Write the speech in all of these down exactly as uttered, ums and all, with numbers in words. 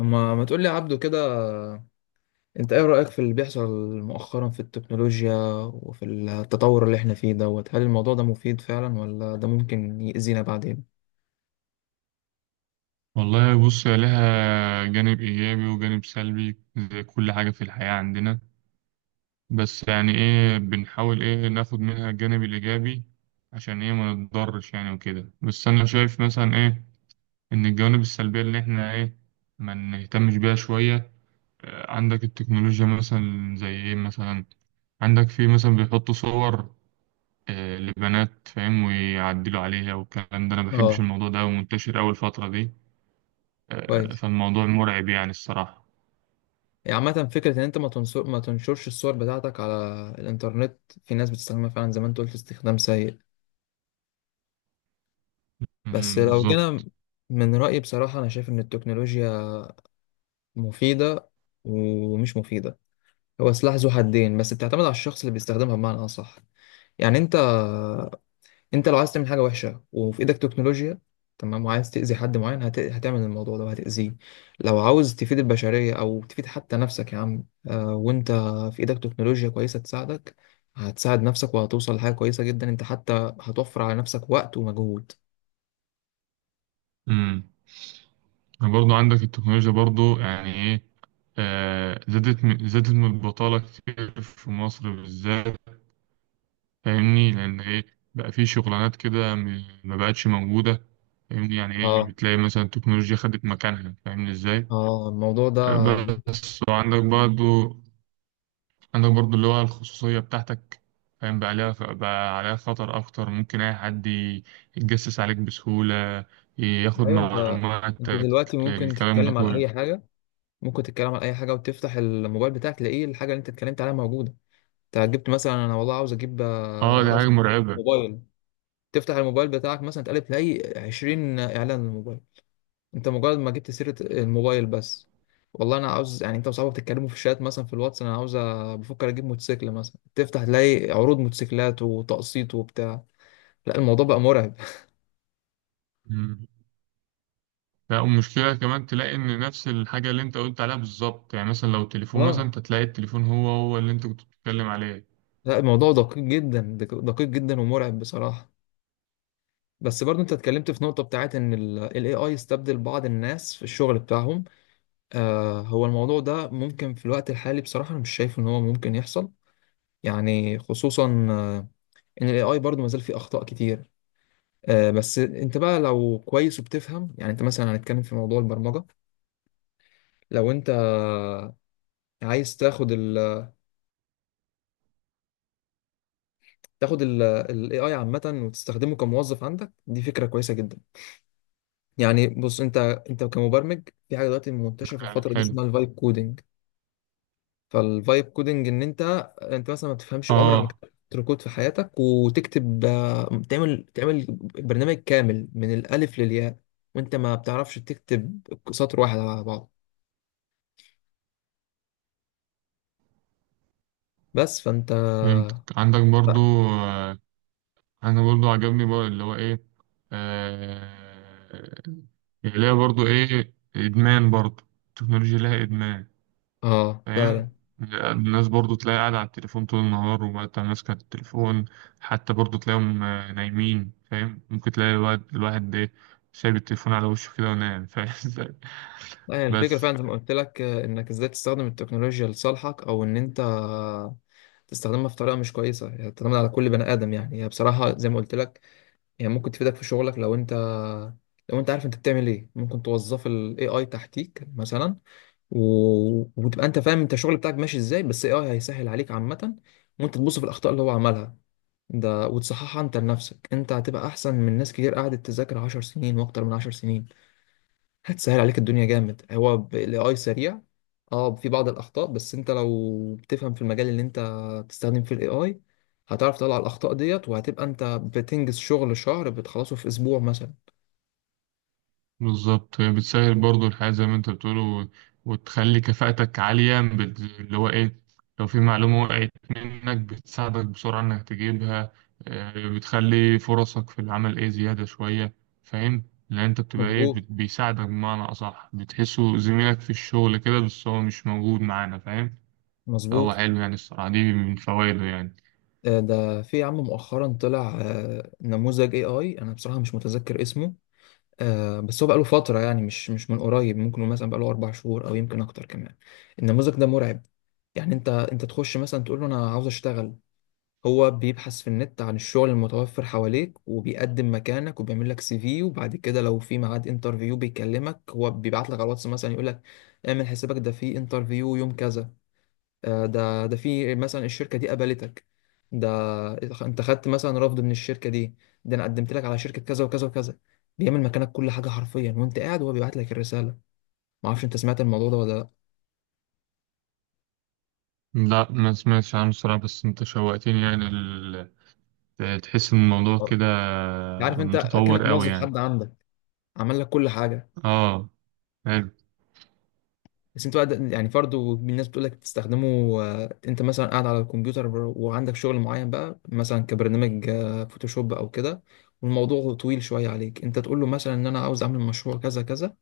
اما ما تقول لي يا عبدو كده. انت ايه رأيك في اللي بيحصل مؤخرا في التكنولوجيا وفي التطور اللي احنا فيه دوت؟ هل الموضوع ده مفيد فعلا ولا ده ممكن يأذينا بعدين؟ والله بص، هي لها جانب إيجابي وجانب سلبي زي كل حاجة في الحياة عندنا. بس يعني إيه بنحاول إيه ناخد منها الجانب الإيجابي عشان إيه ما نتضرش يعني وكده. بس أنا شايف مثلا إيه إن الجوانب السلبية اللي إحنا إيه ما نهتمش بيها شوية. آه، عندك التكنولوجيا مثلا زي إيه مثلا. عندك في مثلا بيحطوا صور آه، لبنات، فاهم، ويعدلوا عليها، والكلام ده أنا مبحبش اه، الموضوع ده، ومنتشر أول فترة دي. آه، كويس. فالموضوع مرعب يعني الصراحة. يعني عامة فكرة ان انت ما تنشر ما تنشرش الصور بتاعتك على الانترنت، في ناس بتستخدمها فعلا زي ما انت قلت استخدام سيء. بس امم لو جينا، بالظبط. من رأيي بصراحة انا شايف ان التكنولوجيا مفيدة ومش مفيدة، هو سلاح ذو حدين، بس بتعتمد على الشخص اللي بيستخدمها بمعنى اصح. يعني انت انت لو عايز تعمل حاجه وحشه وفي ايدك تكنولوجيا تمام، وعايز تاذي حد معين، هت... هتعمل الموضوع ده وهتاذيه. لو عاوز تفيد البشريه او تفيد حتى نفسك يا عم، آه وانت في ايدك تكنولوجيا كويسه تساعدك، هتساعد نفسك وهتوصل لحاجه كويسه جدا. انت حتى هتوفر على نفسك وقت ومجهود. امم برضه عندك التكنولوجيا برضه، يعني ايه، آه، زادت من- زادت من البطالة كتير في مصر بالذات. فاهمني؟ لأن ايه بقى في شغلانات كده م- ما بقتش موجودة. فاهمني، يعني ايه اه بتلاقي مثلا التكنولوجيا خدت مكانها، فاهمني ازاي؟ اه الموضوع ده آه، بي- بس وعندك برضه، عندك برضو اللي هو الخصوصية بتاعتك، فاهم؟ بقى عليها بقى عليها خطر أكتر، ممكن أي حد ي- يتجسس عليك بسهولة، ياخد ايوه انت انت معلوماتك، دلوقتي ممكن الكلام ده تتكلم على كله. اي حاجه، ممكن تتكلم على اي حاجه وتفتح الموبايل بتاعك تلاقيه الحاجه اللي انت اتكلمت عليها موجوده. انت جبت مثلا، انا والله عاوز اجيب، اه آه، دي عاوز حاجة اجيب مرعبة. موبايل، تفتح الموبايل بتاعك مثلا تقلب تلاقي عشرين اعلان للموبايل، انت مجرد ما جبت سيرة الموبايل بس. والله انا عاوز، يعني انت وصاحبك تتكلموا في الشات مثلا في الواتس، انا عاوز أ- بفكر اجيب موتوسيكل مثلا، تفتح تلاقي عروض موتوسيكلات وتقسيط وبتاع. لا الموضوع بقى مرعب. مم. لا، والمشكلة كمان تلاقي إن نفس الحاجة اللي أنت قلت عليها بالظبط، يعني مثلا لو تليفون مثلا اه، أنت تلاقي التليفون هو هو اللي أنت كنت بتتكلم عليه. لا الموضوع دقيق جدا، دق- دقيق جدا ومرعب بصراحة. بس برضه انت اتكلمت في نقطة بتاعت ان ال اي اي استبدل بعض الناس في الشغل بتاعهم. آه هو الموضوع ده ممكن في الوقت الحالي بصراحة انا مش شايف ان هو ممكن يحصل، يعني خصوصا ان الاي اي برضه ما زال فيه اخطاء كتير. آه، بس انت بقى لو كويس وبتفهم، يعني انت مثلا هنتكلم في موضوع البرمجه. لو انت عايز تاخد ال تاخد الاي اي عامه وتستخدمه كموظف عندك، دي فكره كويسه جدا. يعني بص انت، انت كمبرمج، في حاجه دلوقتي منتشره في يعني الفتره دي حلو. اسمها الفايب كودنج. فالفايب كودنج ان انت، انت مثلا ما بتفهمش، عمرك ما اه، كتبت كود في حياتك، وتكتب، آه، تعمل تعمل برنامج كامل من الالف للياء وانت ما بتعرفش تكتب سطر واحد على بعض. بس فانت فهمتك. عندك برضو لا. آه، انا برضو عجبني بقى اللي هو ايه، آه اللي هي برضو ايه، ادمان. برضو التكنولوجيا لها ادمان، اه فاهم؟ فعلا. الناس برضو تلاقي قاعدة على التليفون طول النهار، وقت ماسكة التليفون. حتى برضو تلاقيهم آه، نايمين، فاهم؟ ممكن تلاقي الواحد الواحد ده سايب التليفون على وشه كده ونايم، فاهم إزاي؟ لا، يعني الفكرة بس. فعلا زي ما قلت لك، آه، انك ازاي تستخدم التكنولوجيا لصالحك او ان انت تستخدمها في طريقة مش كويسة، يعني تعتمد على كل بني ادم. يعني هي بصراحة زي ما قلت لك، يعني ممكن تفيدك في شغلك لو انت، لو انت عارف انت بتعمل ايه، ممكن توظف الاي اي تحتيك مثلا، و... وتبقى انت فاهم انت الشغل بتاعك ماشي ازاي، بس الاي اي هيسهل عليك عامة. وانت تبص في الاخطاء اللي هو عملها ده وتصححها انت لنفسك، انت هتبقى احسن من ناس كتير قعدت تذاكر 10 سنين واكتر من 10 سنين. هتسهل عليك الدنيا جامد هو الاي سريع. اه في بعض الاخطاء، بس انت لو بتفهم في المجال اللي انت بتستخدم فيه الاي اي، هتعرف تطلع الاخطاء ديت وهتبقى انت بتنجز شغل شهر بتخلصه في اسبوع مثلا. بالظبط، هي بتسهل برضو الحياة زي ما انت بتقول، و- وتخلي كفاءتك عالية، بت- اللي هو ايه، لو في معلومة وقعت منك بتساعدك بسرعة انك تجيبها. آه، بتخلي فرصك في العمل ايه، زيادة شوية، فاهم؟ لان انت بتبقى ايه، مظبوط، بت- بيساعدك بمعنى اصح، بتحسه زميلك في الشغل كده، بس هو مش موجود معانا، فاهم. فهو مظبوط. حلو يعني الصراحة، دي من فوائده يعني. آه، ده في يا عم مؤخرا طلع، آه، نموذج اي اي انا بصراحة مش متذكر اسمه، آه، بس هو بقاله فترة، يعني مش مش من قريب، ممكن مثلا بقاله اربع شهور او يمكن اكتر كمان. النموذج ده مرعب. يعني انت، انت تخش مثلا تقول له انا عاوز اشتغل، هو بيبحث في النت عن الشغل المتوفر حواليك، وبيقدم مكانك، وبيعمل لك سي في، وبعد كده لو في ميعاد انترفيو بيكلمك، هو بيبعت لك على الواتس مثلا يقول لك اعمل حسابك ده في انترفيو يوم كذا. آه، ده ده في مثلا الشركة دي قبلتك، ده انت خدت مثلا رفض من الشركة دي، ده انا قدمت لك على شركة كذا وكذا وكذا. بيعمل مكانك كل حاجة حرفيا وانت قاعد وهو بيبعت لك الرسالة. معرفش انت سمعت الموضوع ده ولا؟ لا، ما سمعتش عنه الصراحة، بس انت شوقتني يعني ال... تحس ان الموضوع كده لا عارف انت كأنك متطور قوي موظف يعني. حد عندك عمل لك كل حاجة. اه، حلو. بس انتوا قاعد- يعني برضه الناس بتقول لك تستخدمه. آه، انت مثلا قاعد على الكمبيوتر بر- وعندك شغل معين بقى مثلا كبرنامج، آه، فوتوشوب او كده، والموضوع طويل شويه عليك، انت تقول له مثلا ان انا عاوز اعمل مشروع كذا كذا،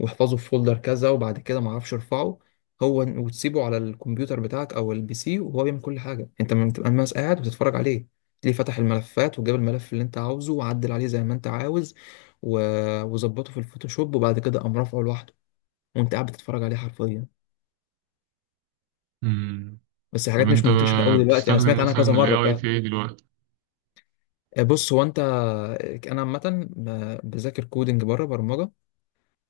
واحفظه في فولدر كذا، وبعد كده ما اعرفش ارفعه هو، وتسيبه على الكمبيوتر بتاعك او البي سي وهو بيعمل كل حاجه، انت ما بتبقى بس قاعد وتتفرج عليه. تلاقيه فتح الملفات وجاب الملف اللي انت عاوزه وعدل عليه زي ما انت عاوز، و- وظبطه في الفوتوشوب، وبعد كده قام رافعه لوحده، وانت قاعد بتتفرج عليه حرفيا. مم. بس طب حاجات مش انت منتشرة قوي دلوقتي، انا بتستخدم سمعت عنها مثلا كذا ال مرة إيه آي فعلا. في ايه دلوقتي؟ آه، بص هو انت، انا عامة ب- بذاكر كودنج بره برمجة،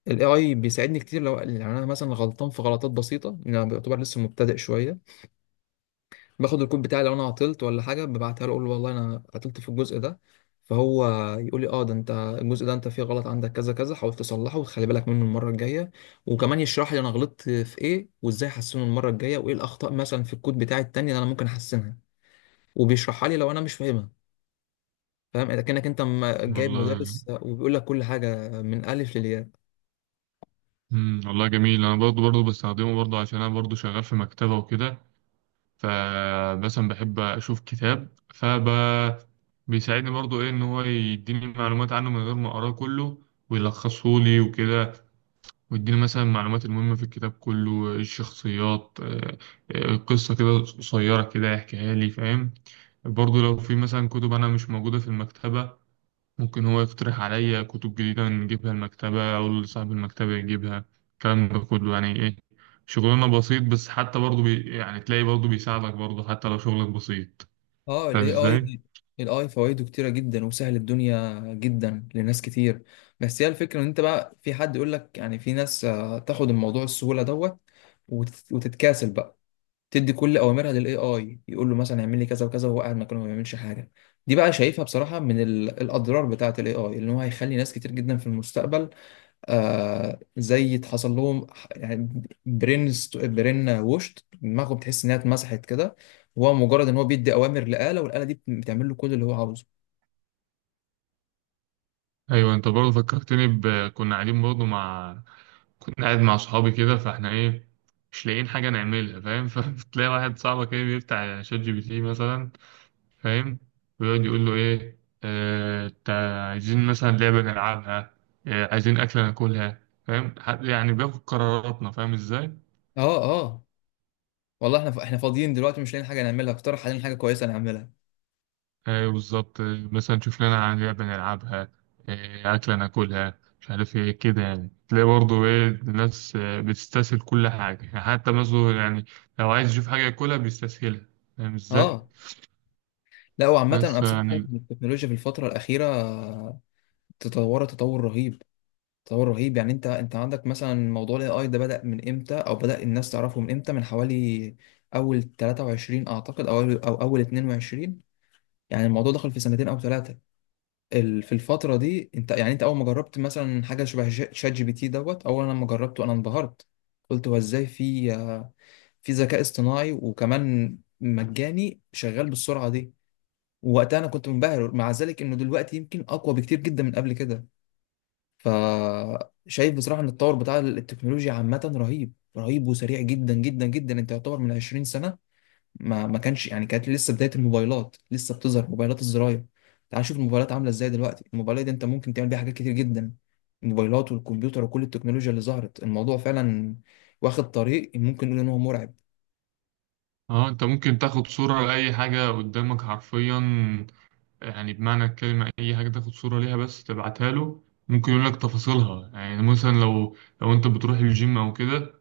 الاي اي بيساعدني كتير. لو يعني انا مثلا غلطان في غلطات بسيطة، يعني انا بعتبر لسه مبتدئ شوية، باخد الكود بتاعي لو انا عطلت ولا حاجة، ببعتها له اقول له والله انا عطلت في الجزء ده، فهو يقول لي اه ده انت الجزء ده انت فيه غلط، عندك كذا كذا، حاول تصلحه وتخلي بالك منه المرة الجاية، وكمان يشرح لي انا غلطت في ايه وازاي احسنه المرة الجاية، وايه الاخطاء مثلا في الكود بتاعي التاني اللي انا ممكن احسنها، وبيشرحها لي لو انا مش فاهمها. فاهم، اذا كانك انت م- جايب والله. مدرس وبيقول لك كل حاجه من الف للياء. مم. والله جميل، انا برضو برضو بستخدمه برضو عشان انا برضو شغال في مكتبة وكده. فمثلا بحب اشوف كتاب فب بيساعدني برضو ايه، ان هو يديني معلومات عنه من غير ما اقراه كله، ويلخصه لي وكده، ويديني مثلا المعلومات المهمة في الكتاب كله، الشخصيات، آه، آه، قصة كده قصيرة كده يحكيها لي، فاهم؟ برضو لو في مثلا كتب أنا مش موجودة في المكتبة، ممكن هو يقترح عليا كتب جديدة نجيبها المكتبة أو صاحب المكتبة يجيبها، الكلام ده كله، يعني إيه، شغلنا بسيط، بس حتى برضه بي يعني تلاقي برضه بيساعدك برضه حتى لو شغلك بسيط، اه فاهم الاي إزاي؟ اي، الاي فوائده كتيره جدا وسهل الدنيا جدا لناس كتير. بس هي الفكره ان انت بقى في حد يقول لك، يعني في ناس، آه، تاخد الموضوع السهوله دوت وتت- وتتكاسل بقى، تدي كل اوامرها للاي اي، يقول له مثلا اعمل لي كذا وكذا وهو قاعد مكانه ما بيعملش حاجه. دي بقى شايفها بصراحه من ال- الاضرار بتاعه الاي اي، ان هو هيخلي ناس كتير جدا في المستقبل، آه زي اتحصل لهم ح- يعني برين است- برين ووشت دماغه بتحس انها اتمسحت كده، هو مجرد ان هو بيدي اوامر لآلة والآلة دي بت- بتعمل له كل اللي هو عاوزه. أيوة، أنت برضه فكرتني ب كنا قاعدين برضه مع كنا قاعد مع صحابي كده، فإحنا إيه، مش لاقيين حاجة نعملها، فاهم؟ فتلاقي واحد صاحبك إيه بيفتح شات جي بي تي مثلا، فاهم، ويقعد يقول له ايه، آه، تع- عايزين مثلا لعبة نلعبها، آه، عايزين أكلة ناكلها، فاهم، ح- يعني بياخد قراراتنا، فاهم ازاي؟ اه اه والله احنا ف- احنا فاضيين دلوقتي مش لاقيين حاجه نعملها، اقترح علينا حاجه كويسه نعملها. ايوه بالظبط. آه، مثلا شوف لنا عن لعبة نلعبها، آه، أكلة ناكلها، مش عارف ايه كده، يعني تلاقي برضه ايه الناس آه، بتستسهل كل حاجة، يعني حتى مثلا يعني لو عايز يشوف حاجة ياكلها بيستسهلها، فاهم ازاي؟ اه لا وعامه انا بس بصراحه شايف يعني ان التكنولوجيا في الفتره الاخيره تطورت تطور رهيب، تطور رهيب. يعني انت، انت عندك مثلا موضوع الاي اي ده بدأ من امتى او بدأ الناس تعرفه من امتى؟ من حوالي اول تلاتة وعشرين اعتقد او اول او اول اتنين وعشرين، يعني الموضوع دخل في سنتين او ثلاثه. ال- في الفتره دي انت، يعني انت اول ما جربت مثلا حاجه شبه ش- شات جي بي تي دوت، اول لما جربته انا انبهرت، قلت هو ازاي في، آه، في ذكاء اصطناعي وكمان مجاني شغال بالسرعه دي. ووقتها انا كنت منبهر، مع ذلك انه دلوقتي يمكن اقوى بكتير جدا من قبل كده. فشايف بصراحه ان التطور بتاع التكنولوجيا عامه رهيب رهيب وسريع جدا جدا جدا. انت يعتبر من عشرين سنة سنه ما ما كانش، يعني كانت لسه بداية الموبايلات، لسه بتظهر موبايلات الزراير. تعال نشوف الموبايلات عاملة ازاي دلوقتي، الموبايلات دي انت ممكن تعمل بيها حاجات كتير جدا. الموبايلات والكمبيوتر وكل التكنولوجيا اللي ظهرت، الموضوع فعلا واخد طريق ممكن نقول ان هو مرعب. اه انت ممكن تاخد صورة لأي حاجة قدامك حرفيا، يعني بمعنى الكلمة أي حاجة تاخد صورة ليها بس تبعتها له، ممكن يقول لك تفاصيلها، يعني مثلا لو لو أنت بتروح الجيم أو كده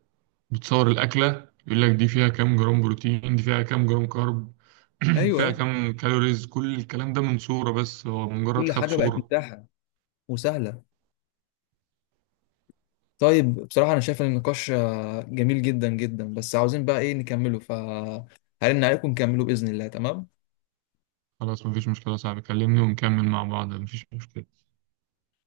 بتصور الأكلة يقول لك دي فيها كام جرام بروتين، دي فيها كام جرام كارب، ايوه، فيها ايوه. كام كالوريز، كل الكلام ده من صورة بس، هو مجرد كل خد حاجة بقت صورة. متاحة وسهلة. طيب بصراحة انا شايف ان النقاش، آه، جميل جدا جدا، بس عاوزين بقى ايه نكمله، فهرن عليكم نكمله بإذن الله. تمام. خلاص مفيش مشكلة يا صاحبي، كلمني ونكمل مع بعض، مفيش مشكلة.